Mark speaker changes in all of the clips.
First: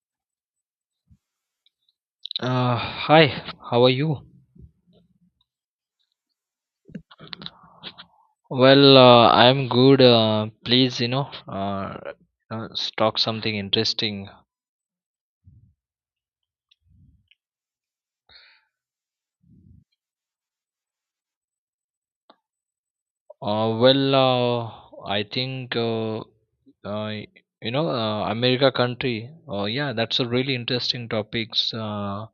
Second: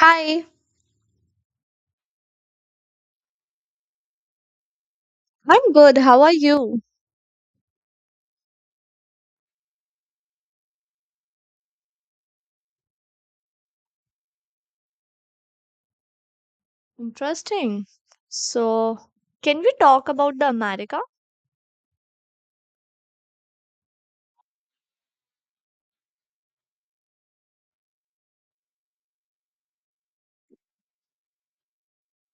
Speaker 1: Hi,
Speaker 2: Hi, how are you?
Speaker 1: I'm good. How are you?
Speaker 2: I'm good. Please, talk something interesting.
Speaker 1: Interesting. So, can we talk about the America?
Speaker 2: Uh, well, uh, I think, uh, America country. Yeah, that's a really interesting topics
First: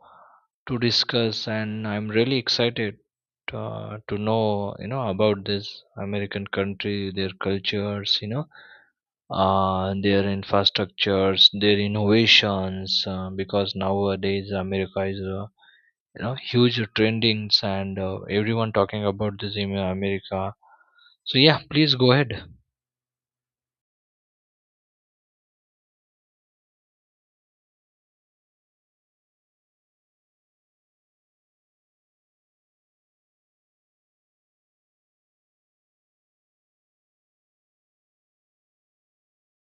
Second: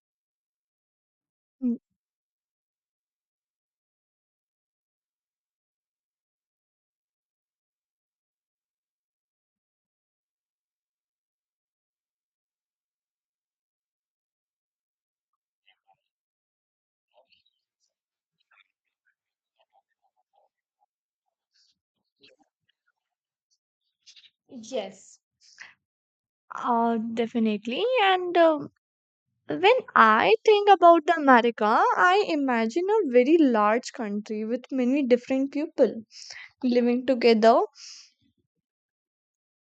Speaker 2: to discuss,
Speaker 1: Mm,
Speaker 2: and I'm really excited to know, you know, about this American country, their cultures, you know, their infrastructures, their innovations, because nowadays America is you know, huge trendings, and everyone talking about this in America. So yeah, please go ahead.
Speaker 1: yes. Definitely. And when I think about the America, I imagine a very large country with many different people living together.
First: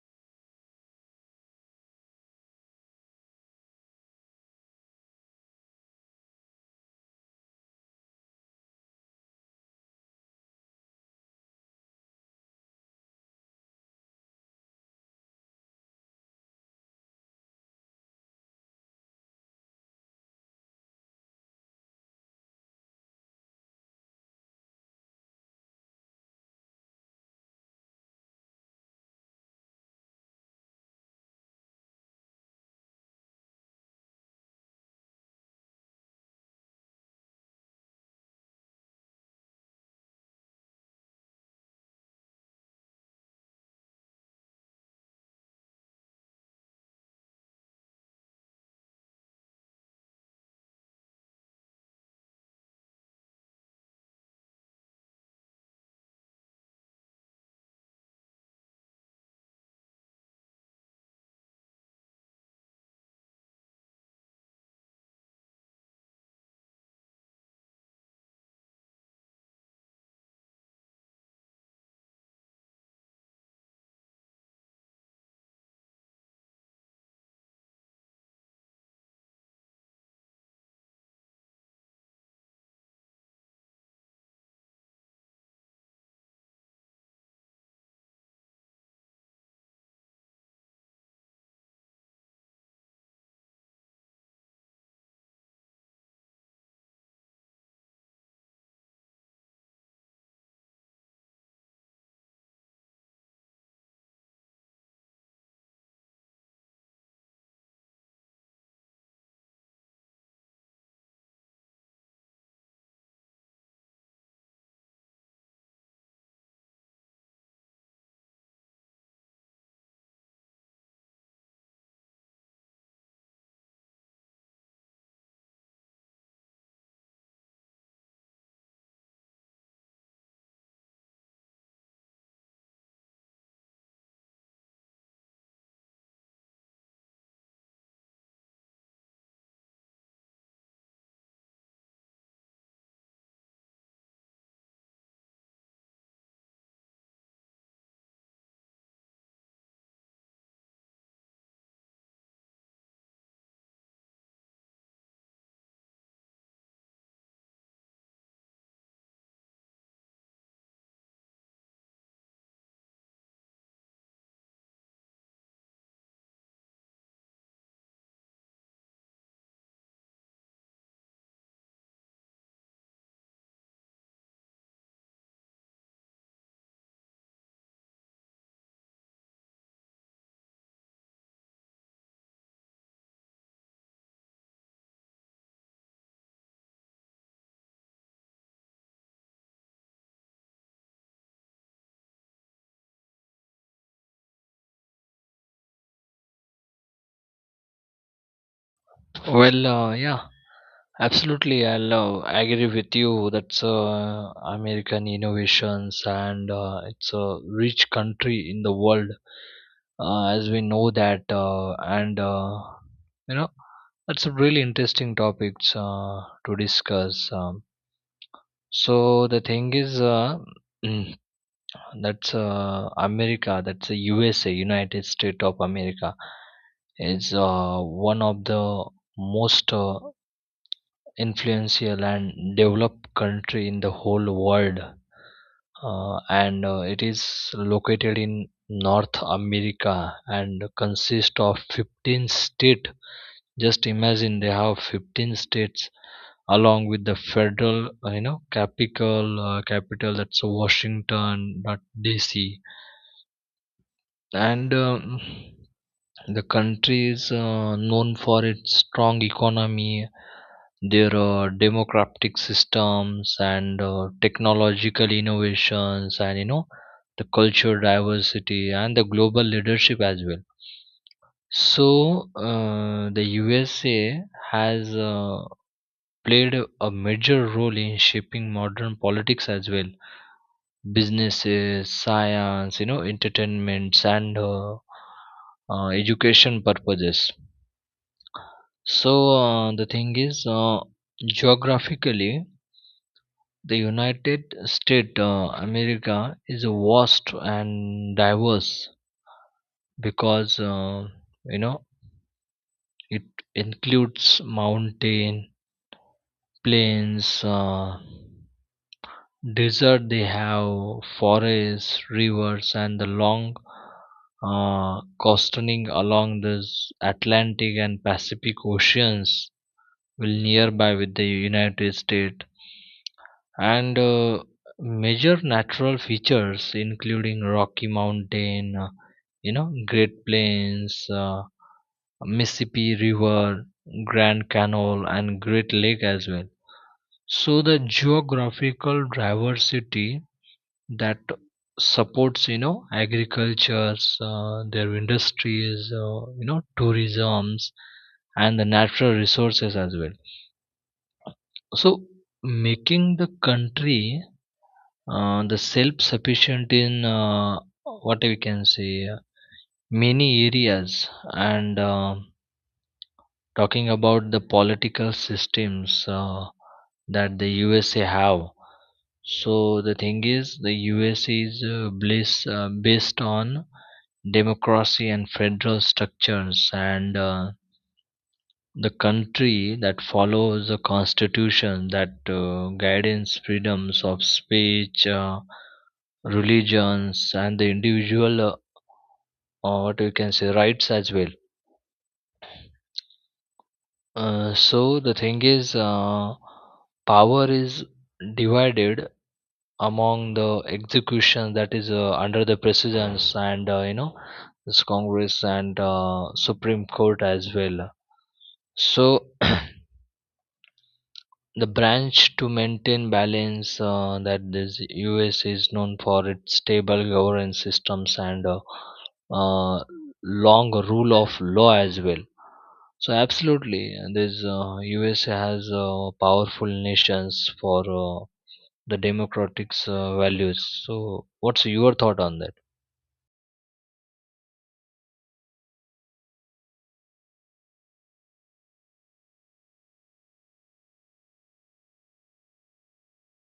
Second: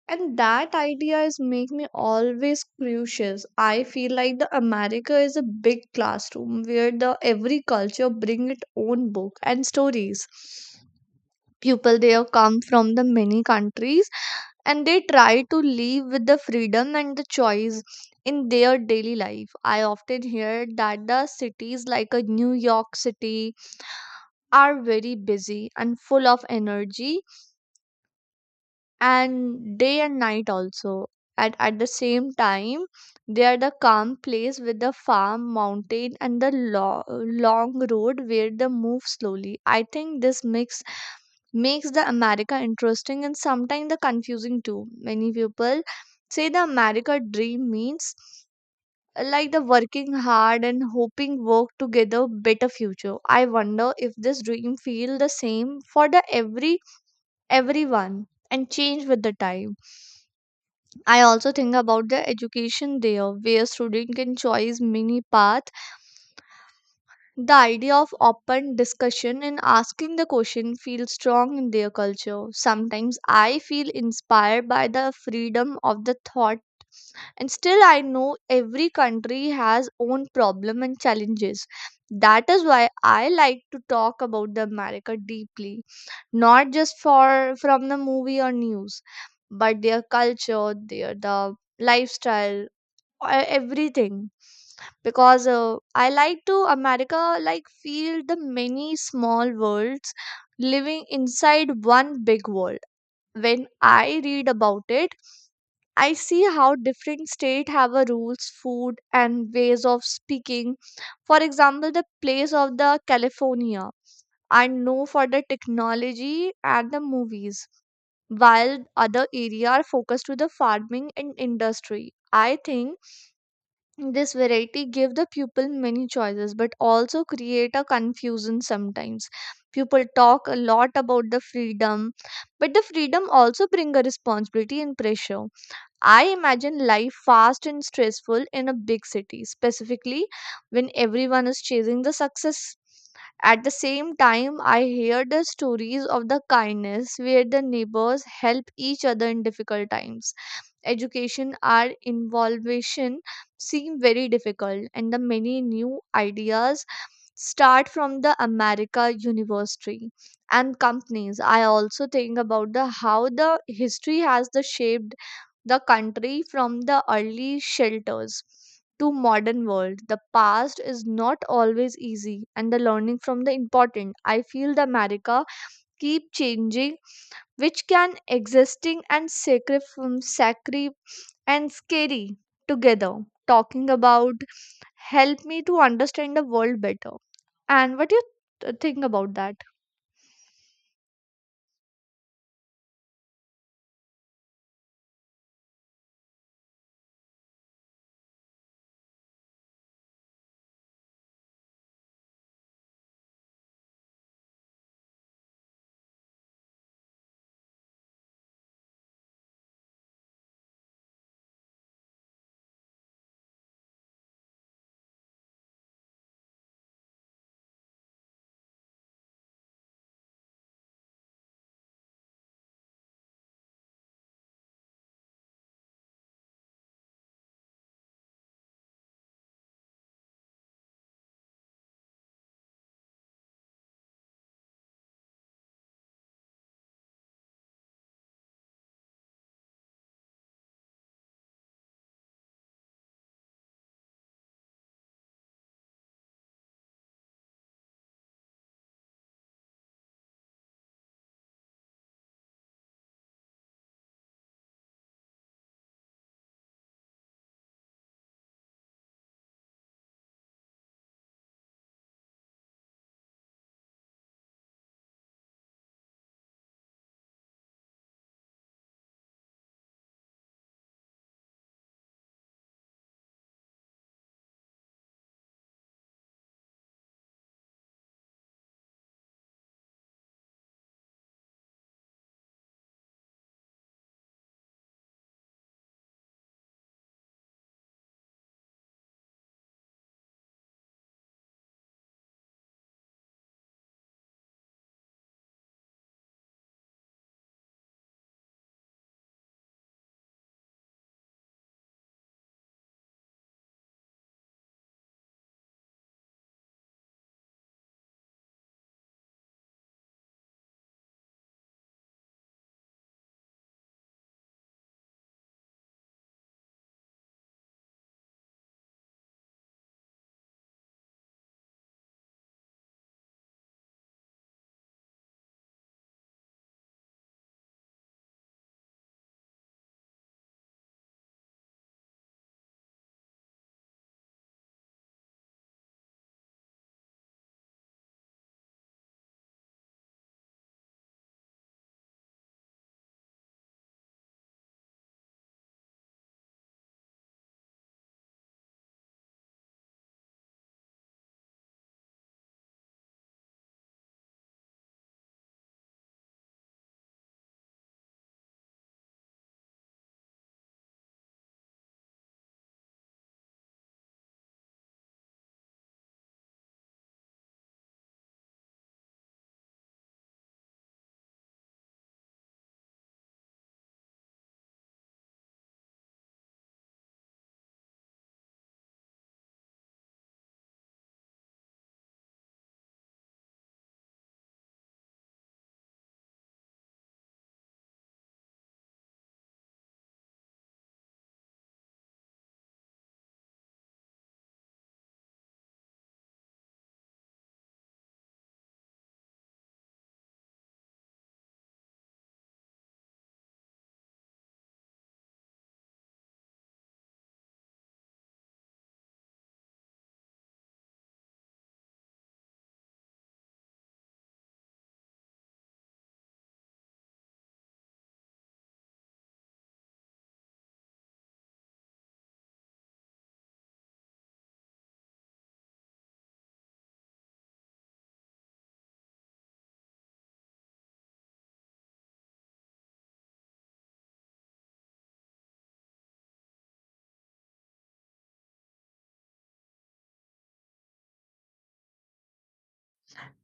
Speaker 1: And that idea is make me always curious. I feel like the America is a big classroom where the every culture bring its own book and stories. People there come from the many countries and they try to live with the freedom and the choice in their daily life. I often hear that the cities like a New York City are very busy and full of energy and day and night also. At the same time they are the calm place with the farm mountain and the long road where they move slowly. I think this mix makes the America interesting and sometimes the confusing too. Many people say the America dream means like the working hard and hoping work together better future. I wonder if this dream feel the same for the every everyone and change with the time. I also think about the education there where student can choose many paths. The idea of open discussion and asking the question feels strong in their culture. Sometimes I feel inspired by the freedom of the thought and still I know every country has own problem and challenges. That is why I like to talk about the America deeply, not just for from the movie or news, but their culture, their the lifestyle, everything, because I like to America like feel the many small worlds living inside one big world. When I read about it, I see how different states have a rules, food, and ways of speaking. For example, the place of the California I know for the technology and the movies, while other area are focused to the farming and industry. I think this variety give the pupil many choices but also create a confusion sometimes. People talk a lot about the freedom, but the freedom also bring a responsibility and pressure. I imagine life fast and stressful in a big city, specifically when everyone is chasing the success. At the same time, I hear the stories of the kindness where the neighbors help each other in difficult times. Education or involvement seem very difficult, and the many new ideas start from the America University and companies. I also think about the how the history has the shaped the country from the early shelters to modern world. The past is not always easy and the learning from the important. I feel the America keep changing, which can existing and sacred from sacri and scary together. Talking about help me to understand the world better, and what do you think about that?
Speaker 2: Yeah, absolutely. I'll agree with you. That's American innovations, and it's a rich country in the world, as we know that. And you know, that's a really interesting topic to discuss. So the thing is, that's America. That's the USA, United States of America, is one of the most influential and developed country in the whole world, and it is located in North America and consists of 15 states. Just imagine they have 15 states along with the federal you know, capital, capital, that's Washington, not DC. And the country is known for its strong economy, their democratic systems, and technological innovations, and you know, the culture diversity and the global leadership as well. So the USA has played a major role in shaping modern politics as well, businesses, science, you know, entertainments, and education purposes. So the thing is, geographically, the United States America is vast and diverse, because you know, it includes mountain, plains, desert. They have forests, rivers, and the long coasting along the Atlantic and Pacific Oceans will nearby with the United States. And major natural features including Rocky Mountain, you know, Great Plains, Mississippi River, Grand Canal, and Great Lake as well. So the geographical diversity that supports, you know, agricultures, their industries, you know, tourisms, and the natural resources as well. So making the country the self-sufficient in what we can say, many areas, and talking about the political systems that the USA have. So the thing is, the USA is bliss, based on democracy and federal structures, and the country that follows a constitution that guides freedoms of speech, religions, and the individual, what you can say, rights as well. So the thing is, power is divided among the execution that is under the presidents, and you know, this Congress and Supreme Court as well. So the branch to maintain balance, that this US is known for its stable governance systems, and uh, long rule of law as well. So absolutely, and this US has powerful nations for the democratic values. So what's your thought on that?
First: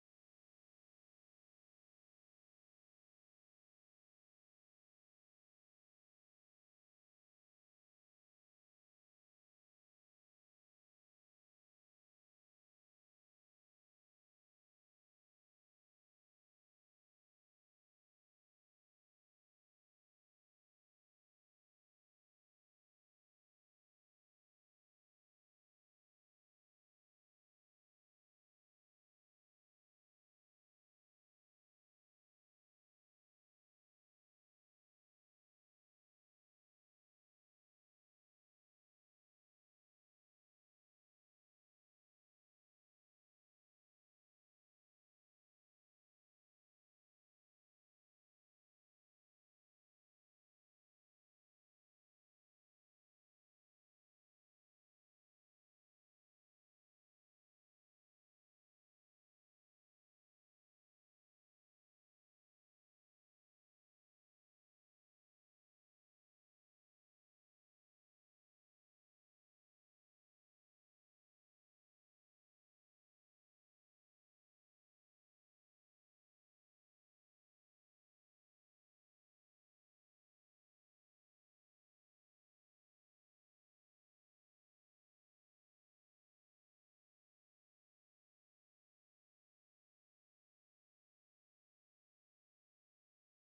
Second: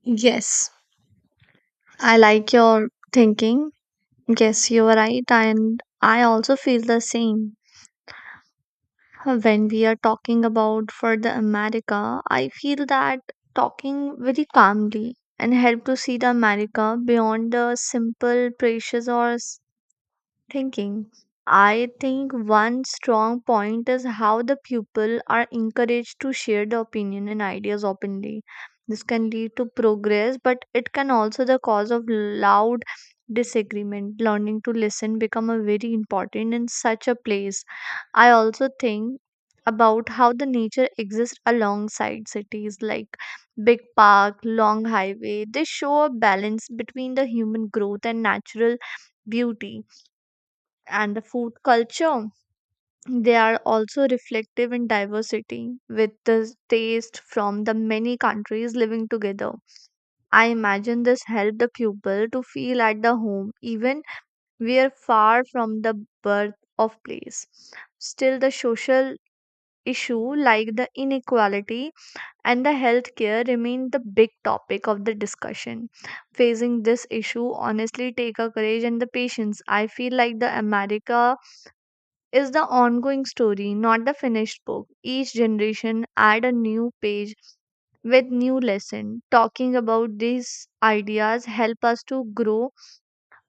Speaker 1: Yes, I like your thinking. Yes, you are right, and I also feel the same. When we are talking about for the America, I feel that talking very calmly and help to see the America beyond the simple precious or thinking. I think one strong point is how the people are encouraged to share the opinion and ideas openly. This can lead to progress, but it can also the cause of loud disagreement. Learning to listen become a very important in such a place. I also think about how the nature exists alongside cities like big park, long highway. They show a balance between the human growth and natural beauty and the food culture. They are also reflective in diversity, with the taste from the many countries living together. I imagine this helped the pupil to feel at the home, even we are far from the birth of place. Still, the social issue like the inequality and the healthcare remain the big topic of the discussion. Facing this issue honestly take a courage and the patience. I feel like the America is the ongoing story, not the finished book. Each generation add a new page with new lesson. Talking about these ideas help us to grow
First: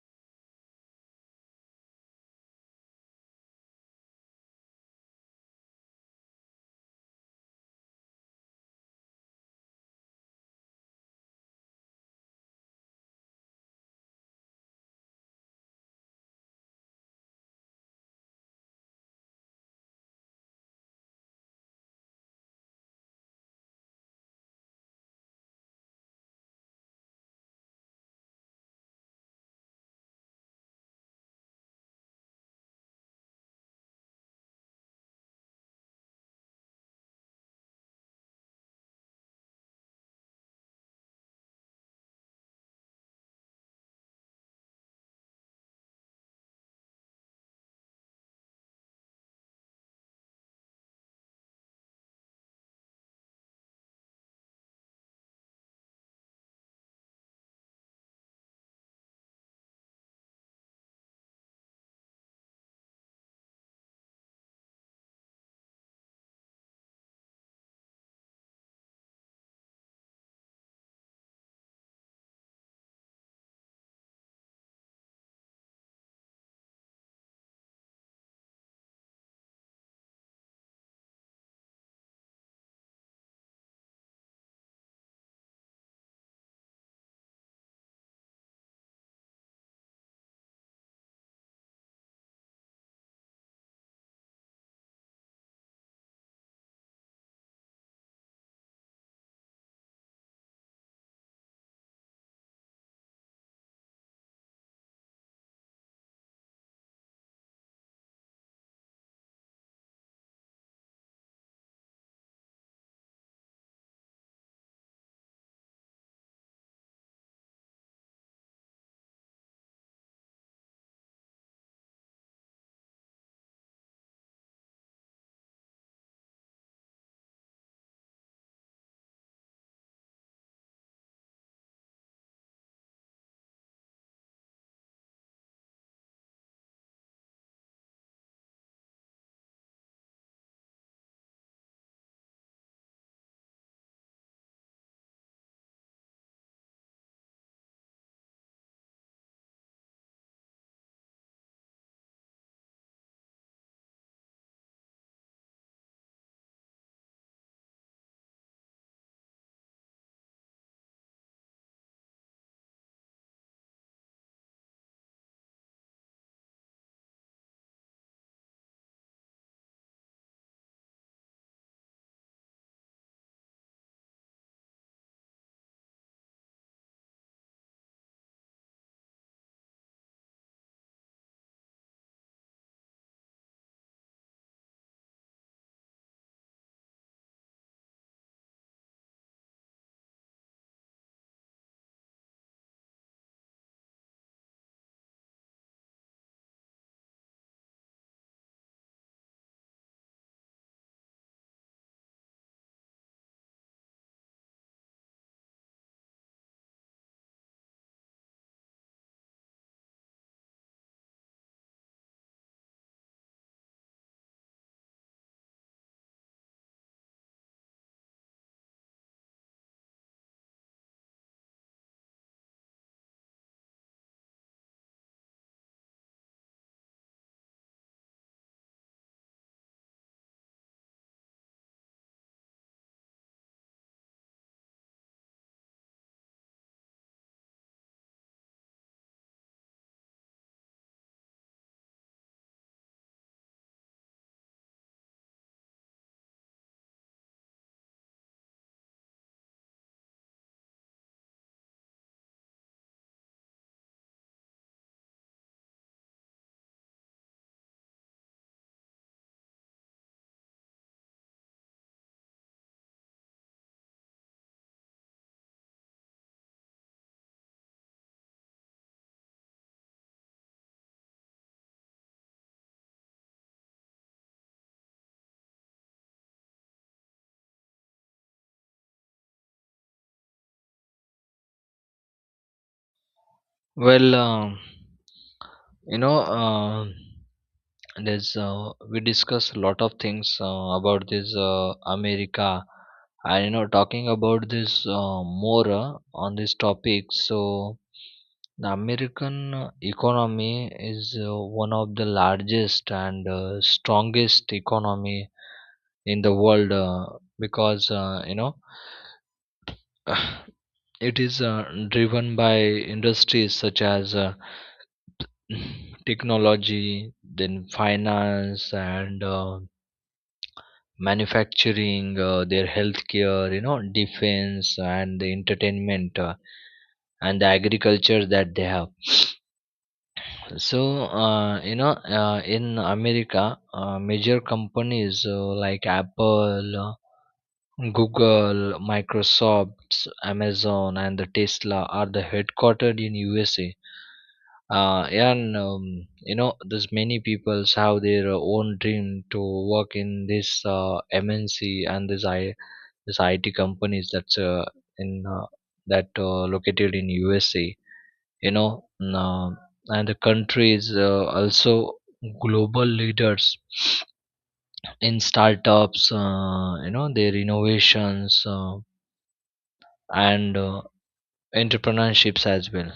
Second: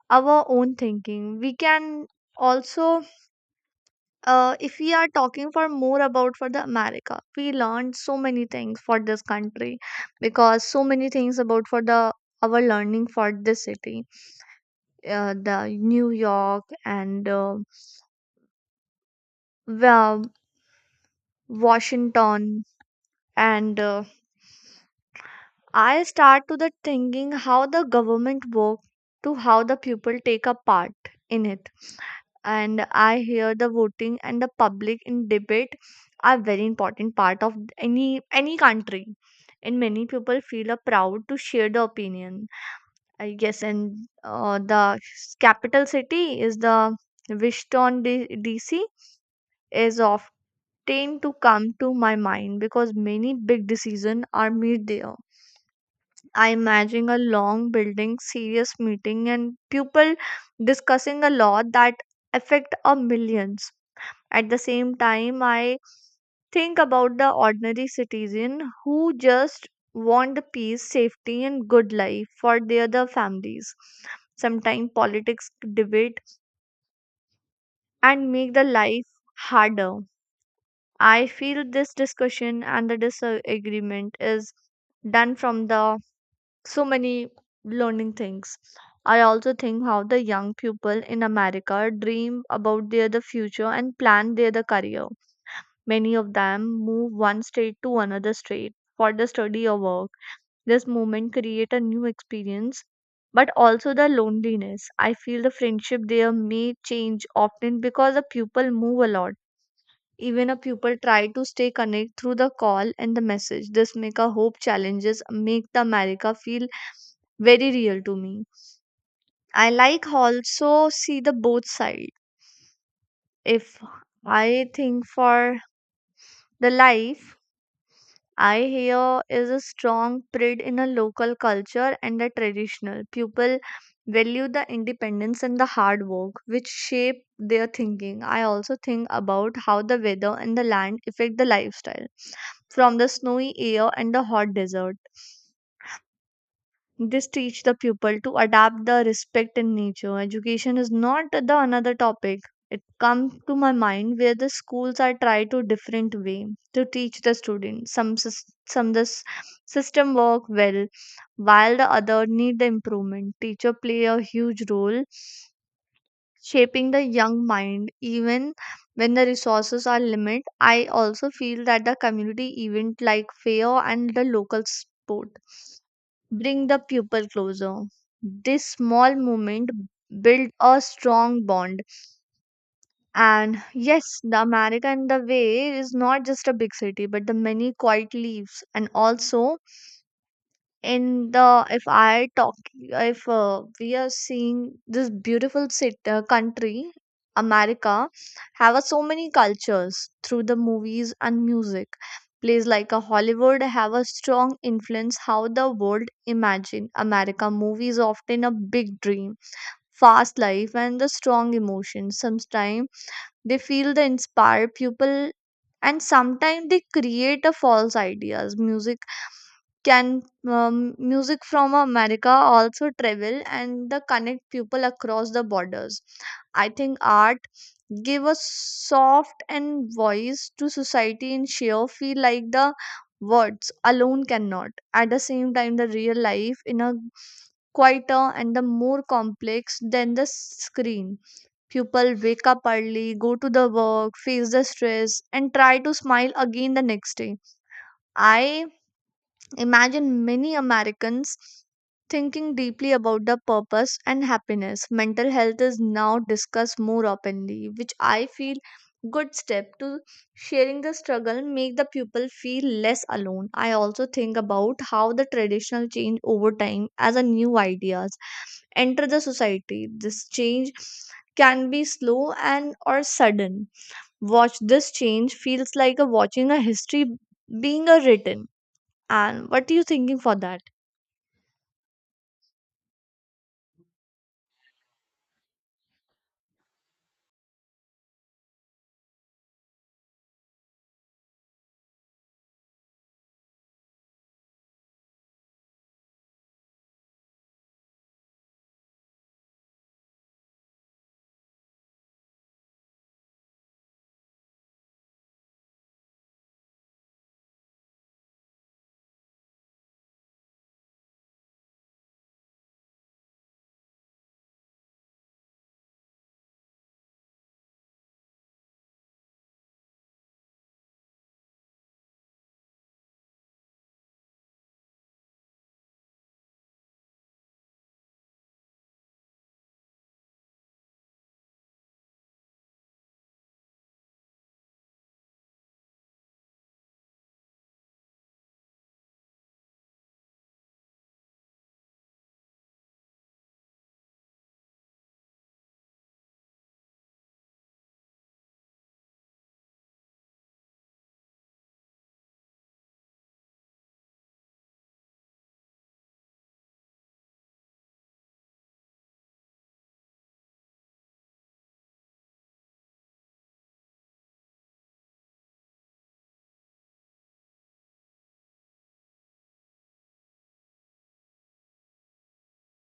Speaker 1: our own thinking. We can also, if we are talking for more about for the America, we learned so many things for this country, because so many things about for the our learning for this city, the New York and Wa- washington, and I start to the thinking how the government work to how the people take a part in it. And I hear the voting and the public in debate are very important part of any country. And many people feel a proud to share the opinion. I guess, and the capital city is the Washington DC is often to come to my mind because many big decisions are made there. I imagine a long building, serious meeting, and people discussing a law that affect a millions. At the same time, I think about the ordinary citizen who just want the peace, safety, and good life for their the families. Sometimes politics debate and make the life harder. I feel this discussion and the disagreement is done from the so many learning things. I also think how the young people in America dream about their the future and plan their the career. Many of them move one state to another state for the study or work. This movement create a new experience, but also the loneliness. I feel the friendship there may change often because the people move a lot, even a pupil try to stay connect through the call and the message. This make a hope challenges make the America feel very real to me. I like also see the both side. If I think for the life, I hear is a strong pride in a local culture and a traditional. People value the independence and the hard work which shape their thinking. I also think about how the weather and the land affect the lifestyle from the snowy air and the hot desert. This teach the pupil to adapt the respect in nature. Education is not the another topic. It comes to my mind where the schools are try to different way to teach the student. Some this system work well, while the other need the improvement. Teacher play a huge role shaping the young mind even when the resources are limited. I also feel that the community event like fair and the local sport bring the pupil closer. This small movement build a strong bond, and yes, the America in the way is not just a big city but the many quiet leaves. And also in the, if I talk if we are seeing this beautiful city, country America, have a so many cultures through the movies and music plays like a Hollywood. Have a strong influence how the world imagine America movies often a big dream, fast life and the strong emotions. Sometimes they feel the inspire people and sometimes they create a false ideas. Music can, music from America also travel and the connect people across the borders? I think art give a soft and voice to society in sheer feel like the words alone cannot. At the same time, the real life in a quieter and the more complex than the screen. People wake up early, go to the work, face the stress, and try to smile again the next day. I imagine many Americans thinking deeply about the purpose and happiness. Mental health is now discussed more openly, which I feel good step to sharing the struggle make the people feel less alone. I also think about how the traditional change over time as a new ideas enter the society. This change can be slow and or sudden. Watch this change feels like a watching a history being a written. And what are you thinking for that?
Speaker 2: Well, you know, and there's we discuss a lot of things about this America, and you know, talking about this more on this topic. So the American economy is one of the largest and strongest economy in the world, because you know, it is driven by industries such as technology, then finance and manufacturing, their healthcare, you know, defense, and the entertainment, and the agriculture that they have. So, you know, in America, major companies like Apple, Google, Microsoft, Amazon, and the Tesla are the headquartered in USA. And you know, there's many people have their own dream to work in this MNC and this IT companies that's in that located in USA. You know, and the country is also global leaders in startups. You know, their innovations and entrepreneurships as well.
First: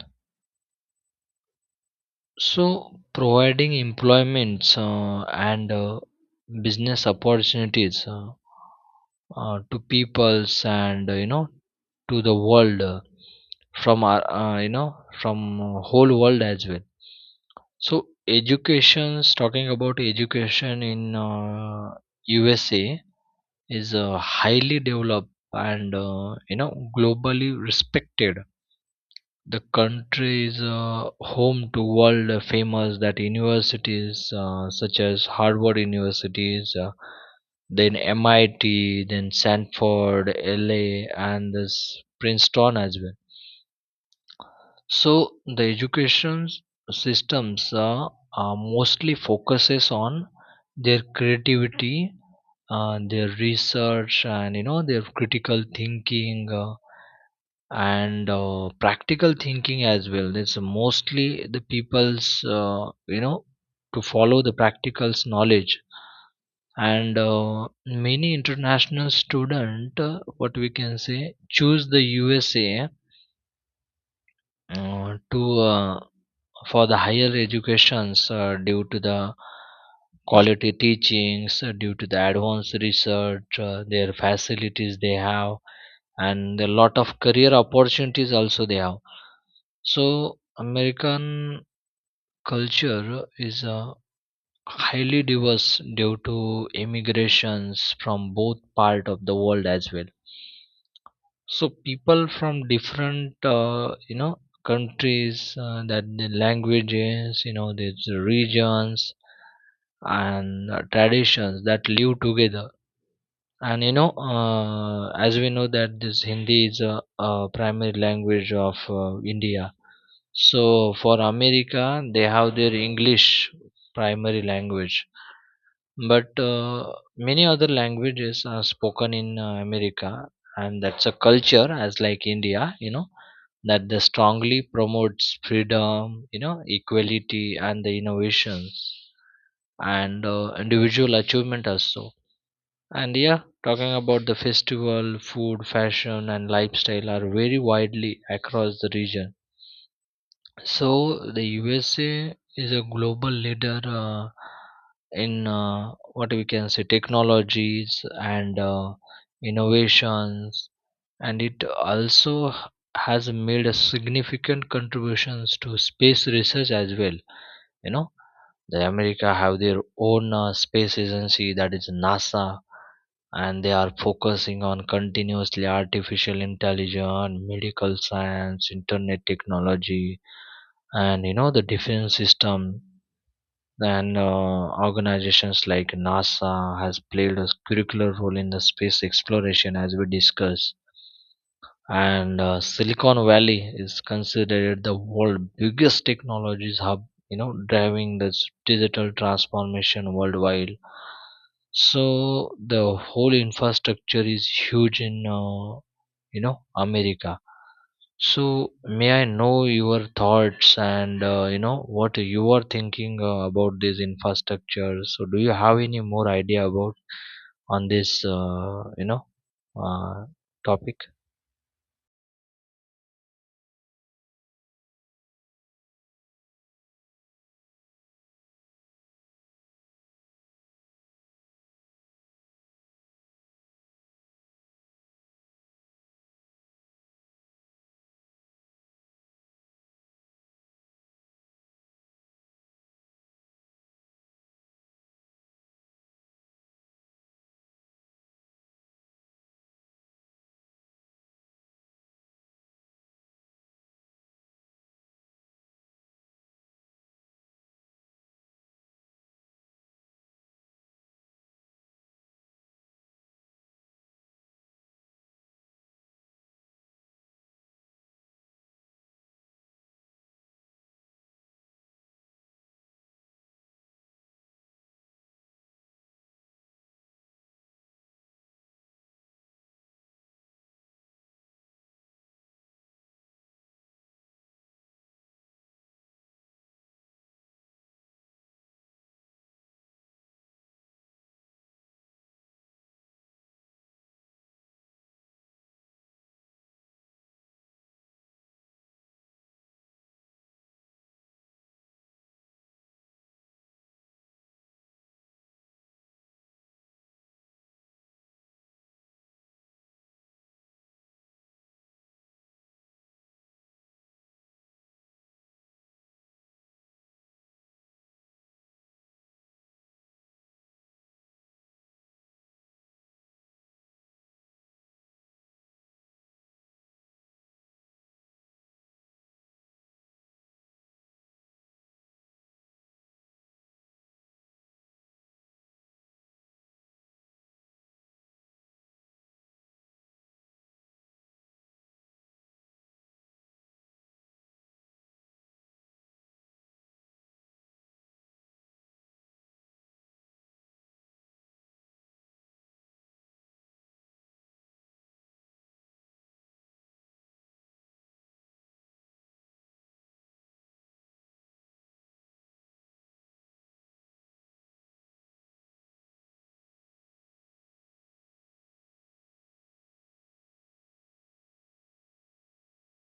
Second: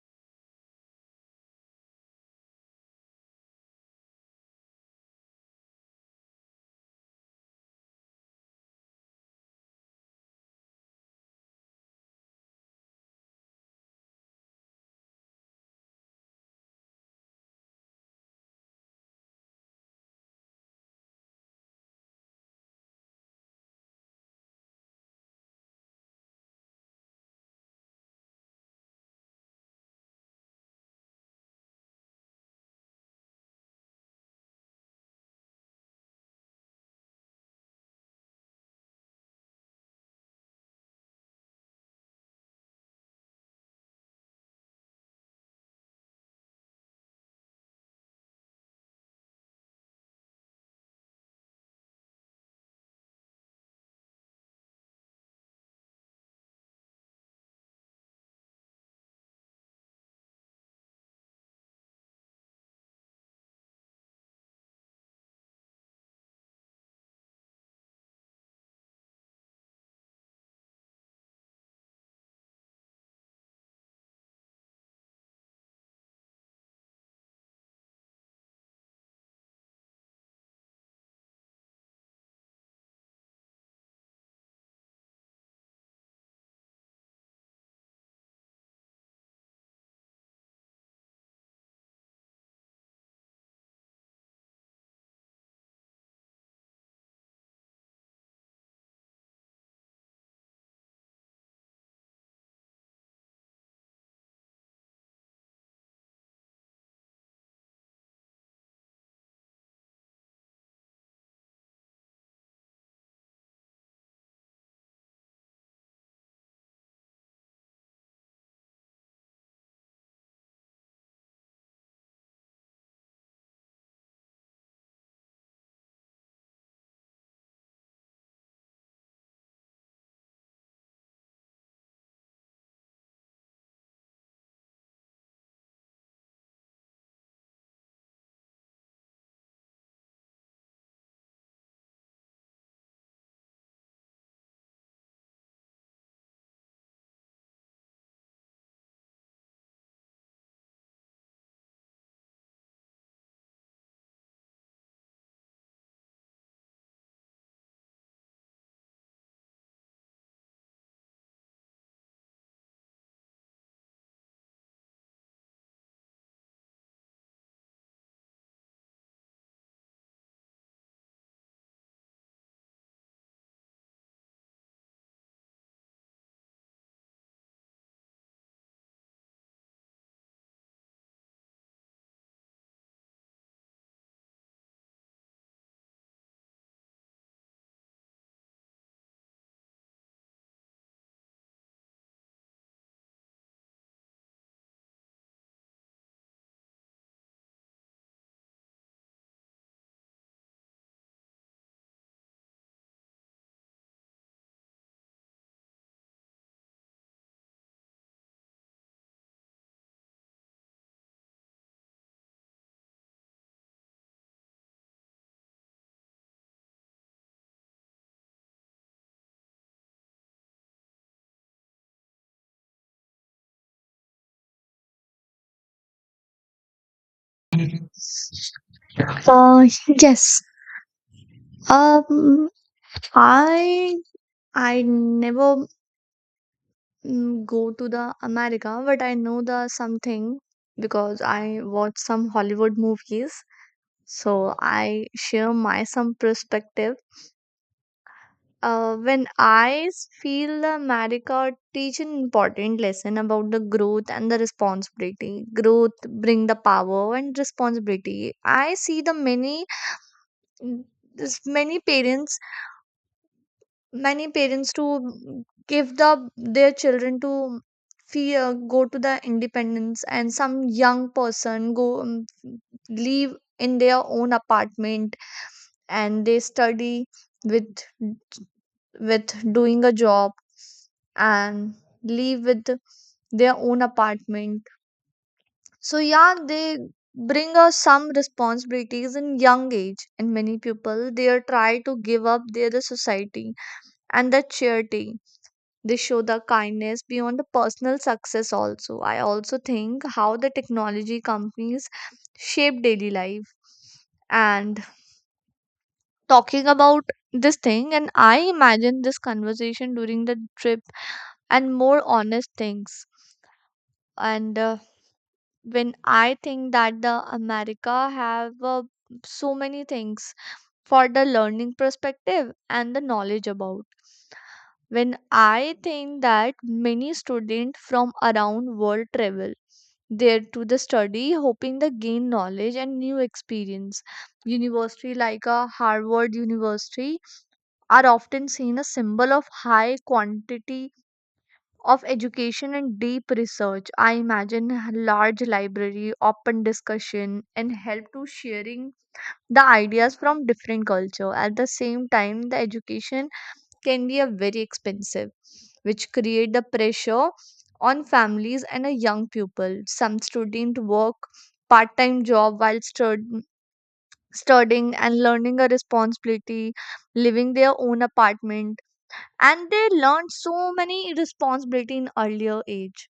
Speaker 2: So, providing employments and business opportunities, to peoples, and you know, to the world, from our you know, from whole world as well. So educations, talking about education in USA is highly developed and you know, globally respected. The country is home to world famous that universities, such as Harvard universities, then MIT, then Sanford, LA, and this Princeton as well. So the education systems mostly focuses on their creativity, their research, and you know, their critical thinking, and practical thinking as well. It's mostly the people's, you know, to follow the practical's knowledge, and many international student, what we can say, choose the USA to for the higher educations, due to the quality teachings, due to the advanced research, their facilities they have, and a lot of career opportunities also they have. So American culture is highly diverse due to immigrations from both part of the world as well. So people from different, you know, countries, that the languages, you know, these regions, and traditions that live together. And you know, as we know that this Hindi is a primary language of India. So for America, they have their English primary language, but many other languages are spoken in America, and that's a culture, as like India, you know, that they strongly promotes freedom, you know, equality, and the innovations, and individual achievement also. And yeah, talking about the festival, food, fashion, and lifestyle are very widely across the region. So the USA is a global leader in what we can say, technologies and innovations, and it also has made a significant contributions to space research as well. You know, the America have their own space agency, that is NASA, and they are focusing on continuously artificial intelligence, medical science, internet technology, and you know, the defense system, and organizations like NASA has played a curricular role in the space exploration, as we discussed. And Silicon Valley is considered the world biggest technologies hub, you know, driving this digital transformation worldwide. So the whole infrastructure is huge in you know, America. So, may I know your thoughts, and you know, what you are thinking about this infrastructure? So, do you have any more idea about on this you know, uh, topic?
Speaker 1: Uh, yes. Um, I I never go to the America, but I know the something because I watch some Hollywood movies. So I share my some perspective. When I feel the America teach an important lesson about the growth and the responsibility. Growth bring the power and responsibility. I see the many Mm, there's many parents to give the their children to fear go to the independence, and some young person go live in their own apartment and they study with with doing a job and live with their own apartment. So yeah, they bring us some responsibilities in young age, and many people they are try to give up their society and the charity. They show the kindness beyond the personal success. Also, I also think how the technology companies shape daily life and talking about this thing, and I imagine this conversation during the trip and more honest things. And when I think that the America have so many things for the learning perspective and the knowledge about. When I think that many students from around world travel there to the study, hoping to gain knowledge and new experience. University like a Harvard University are often seen a symbol of high quantity of education and deep research. I imagine a large library, open discussion and help to sharing the ideas from different culture. At the same time, the education can be a very expensive, which create the pressure on families and a young people. Some student work part-time job while studying and learning a responsibility, living their own apartment, and they learn so many responsibility in earlier age.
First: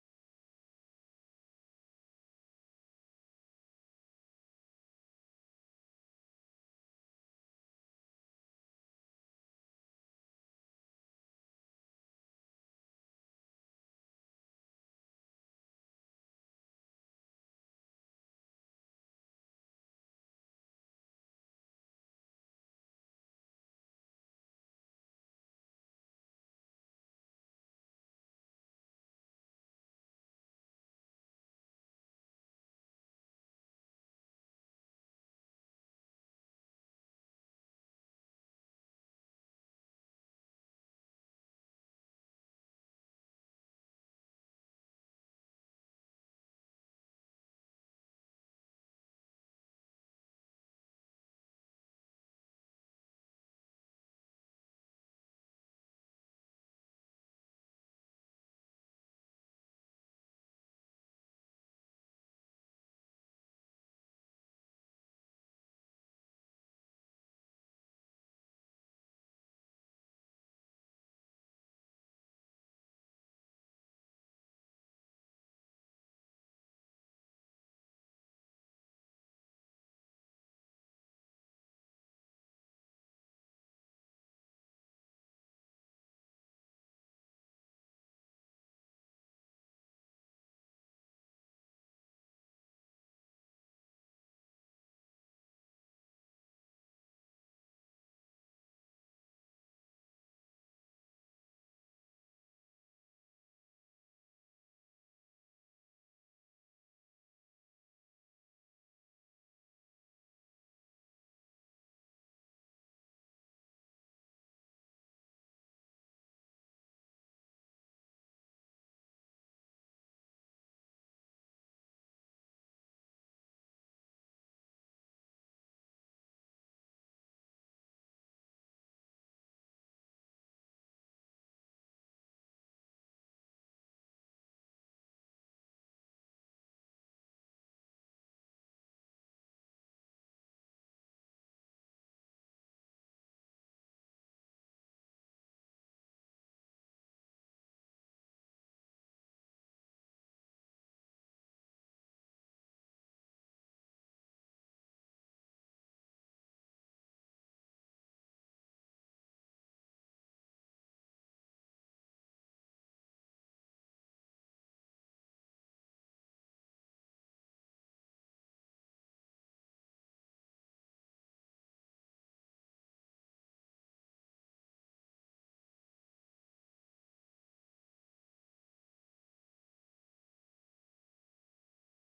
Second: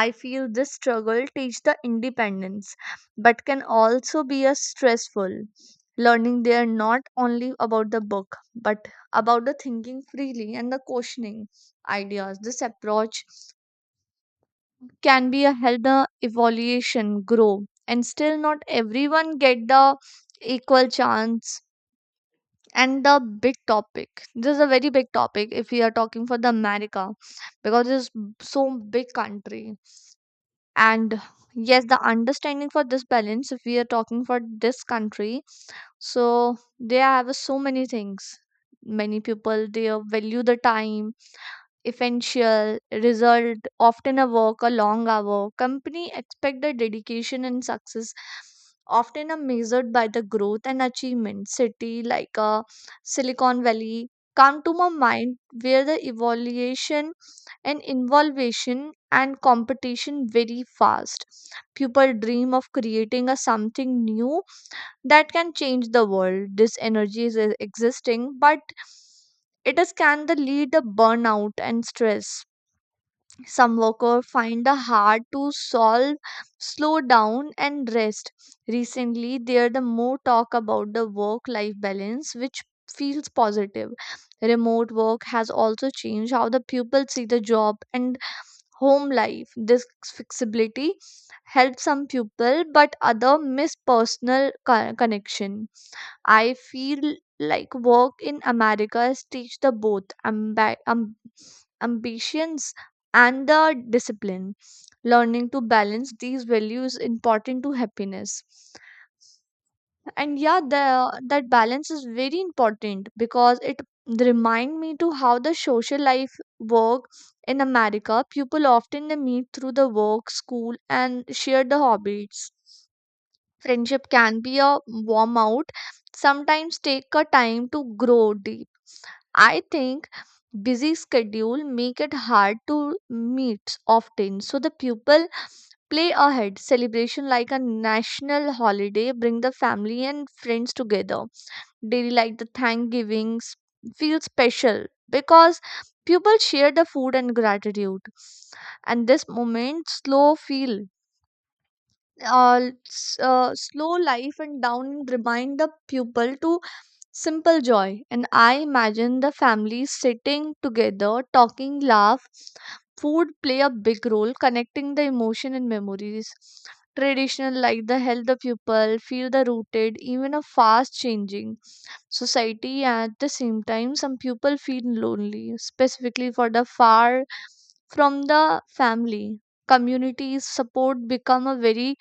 Speaker 1: I feel this struggle teach the independence but can also be a stressful. Learning there not only about the book, but about the thinking freely and the questioning ideas. This approach can be a help the evaluation grow, and still not everyone get the equal chance. And the big topic, this is a very big topic if we are talking for the America, because it's so big country. And yes, the understanding for this balance if we are talking for this country, so they have so many things. Many people they value the time, essential result, often a work a long hour. Company expect the dedication, and success often are measured by the growth and achievement. City like Silicon Valley come to my mind, where the evaluation and involvement and competition very fast. People dream of creating a something new that can change the world. This energy is existing, but it is can the lead the burnout and stress. Some workers find the hard to solve, slow down and rest. Recently, there the more talk about the work-life balance, which feels positive. Remote work has also changed how the people see the job and home life. This flexibility helps some people, but other miss personal connection. I feel like work in America has teach the both ambitions and the discipline. Learning to balance these values important to happiness. And yeah, that balance is very important because it remind me to how the social life work in America. People often they meet through the work, school and share the hobbies. Friendship can be a warm out, sometimes take a time to grow deep. I think busy schedule make it hard to meet often. So the people play ahead celebration like a national holiday, bring the family and friends together. Daily like the Thanksgivings feel special because people share the food and gratitude. And this moment slow feel slow life and down, remind the pupil to simple joy. And I imagine the family sitting together, talking, laugh. Food play a big role connecting the emotion and memories. Traditional like the help the pupil feel the rooted even a fast changing society. At the same time, some people feel lonely, specifically for the far from the family. Communities support become a very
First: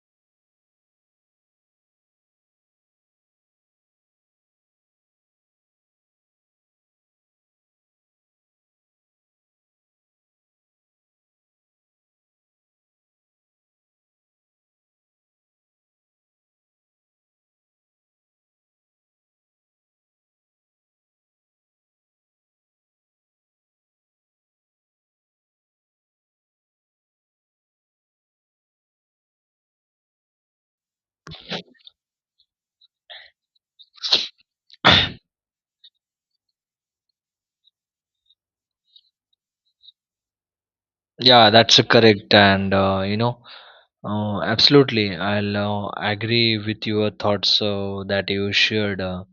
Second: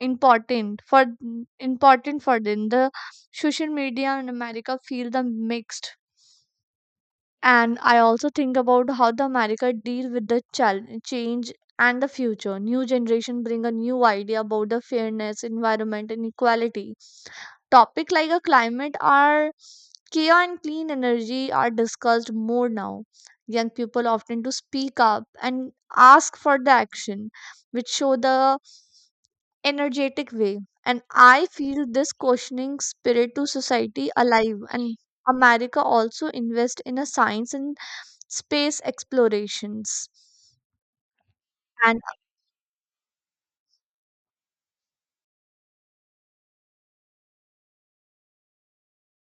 Speaker 1: important for important for them. The social media in America feel the mixed. And I also think about how the America deal with the change and the future. New generation bring a new idea about the fairness, environment and equality. Topic like a climate are care and clean energy are discussed more now. Young people often to speak up and ask for the action, which show the energetic way. And I feel this questioning spirit to society alive. And America also invest in a science and space explorations.
Speaker 2: Yeah, that's
Speaker 1: And
Speaker 2: correct, and you know, absolutely, I'll agree with your thoughts that you shared. Uh,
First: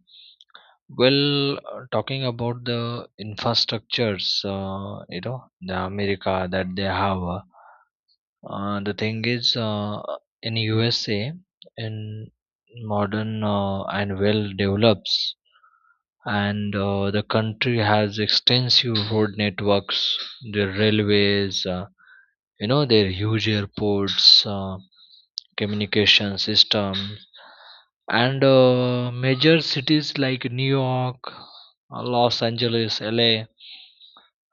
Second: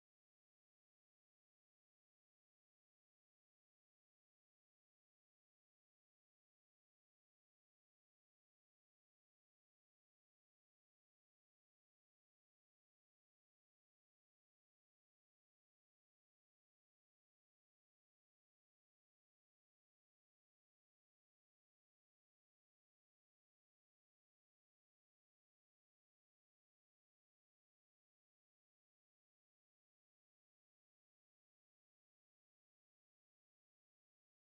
Speaker 2: well, uh, Talking about the infrastructures, you know, the America that they have. The thing is, in USA, in modern and well develops, and the country has extensive road networks, their railways, you know, their huge airports, communication systems, and major cities like New York, Los Angeles, LA,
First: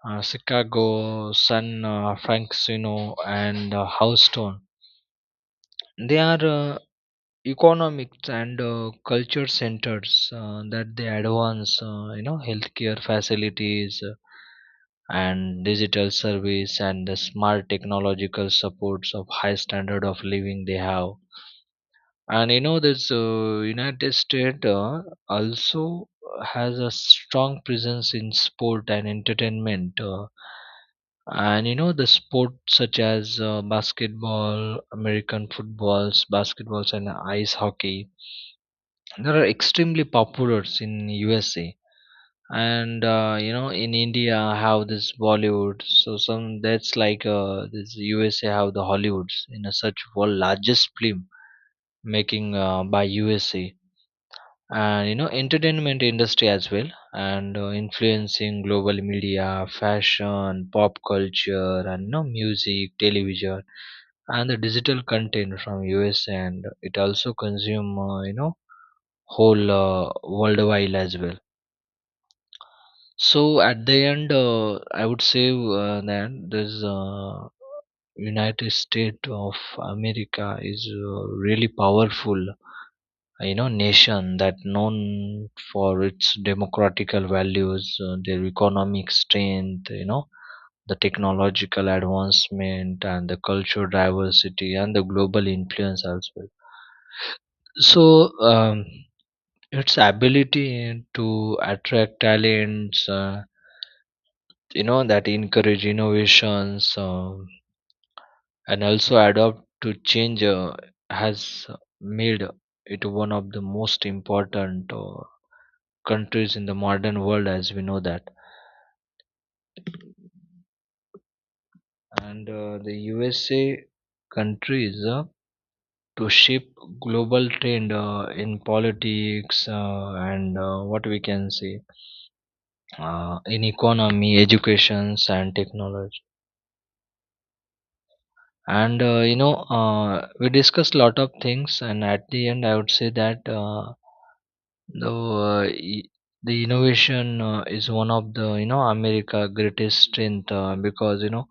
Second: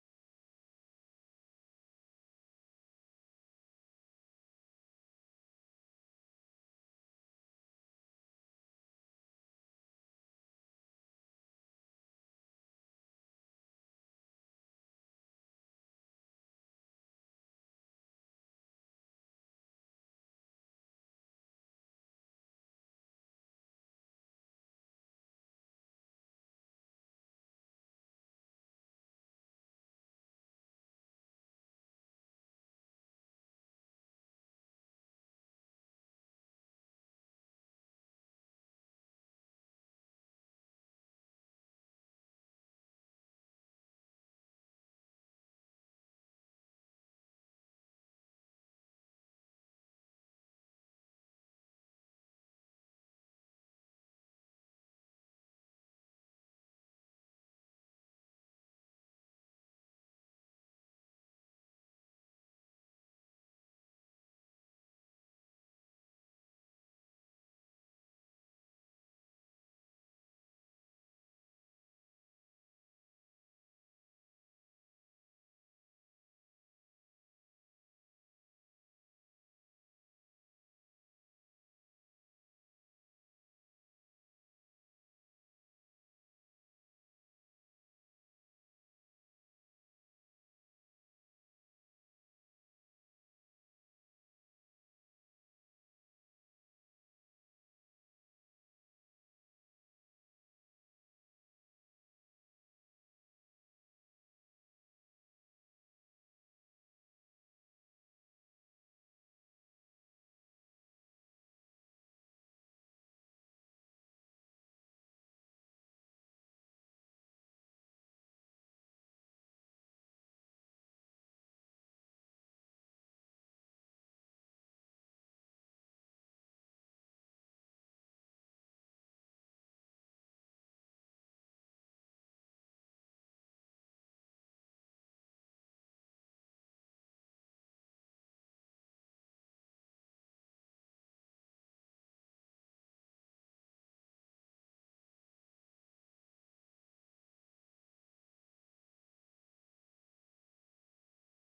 Speaker 2: Chicago, San Francisco, and Houston, they are economics and culture centers, that they advance, you know, healthcare facilities, and digital service and the smart technological supports of high standard of living they have. And you know, this United States also has a strong presence in sport and entertainment. And you know, the sports such as basketball, American footballs, basketballs, and ice hockey, they are extremely popular in USA. And you know, in India have this Bollywood, so some that's like this USA have the Hollywoods in a such world largest film making by USA, and you know, entertainment industry as well, and influencing global media, fashion, pop culture, and you know, music, television, and the digital content from US, and it also consume, you know, whole worldwide as well. So at the end, I would say that this United States of America is really powerful, you know, nation that known for its democratical values, their economic strength, you know, the technological advancement and the cultural diversity and the global influence as well. So um, its ability to attract talents, you know, that encourage innovations, and also adopt to change, has made it one of the most important countries in the modern world, as we know that. And the USA countries to shape global trend in politics, and what we can say, in economy, educations, and technology. And you know, we discussed lot of things, and at the end I would say that, though the innovation is one of the, you know, America greatest strength, because you know,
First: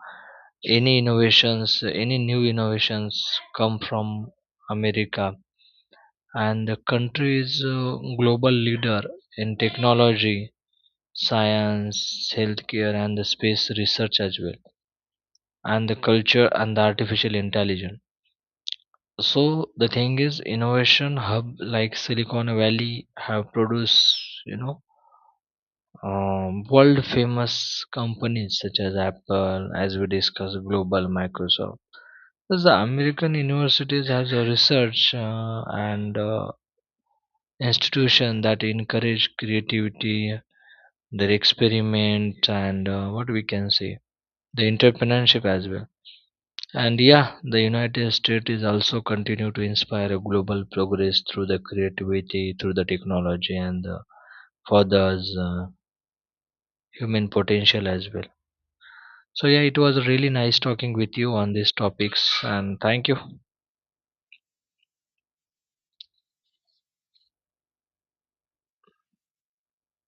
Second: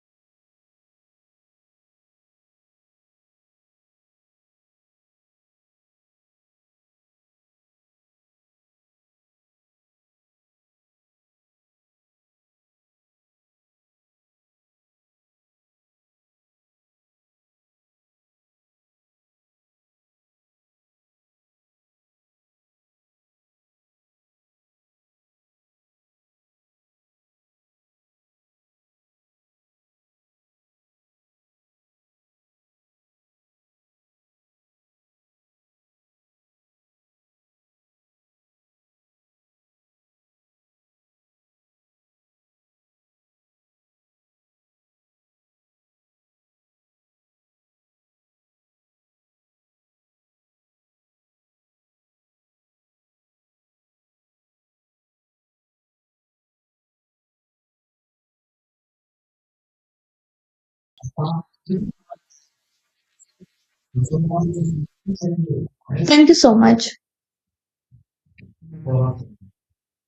Speaker 2: any innovations, any new innovations come from America, and the country is a global leader in technology, science, healthcare, and the space research as well, and the culture and the artificial intelligence. So the thing is, innovation hub like Silicon Valley have produced, you know, um, world famous companies such as Apple, as we discussed, Global, Microsoft. Because the American universities has a research and institution that encourage creativity, their experiment, and what we can say, the entrepreneurship as well. And yeah, the United States is also continue to inspire a global progress through the creativity, through the technology, and the, for the human potential as well. So yeah, it was really nice talking with you on these topics, and thank you
Speaker 1: thank you so much.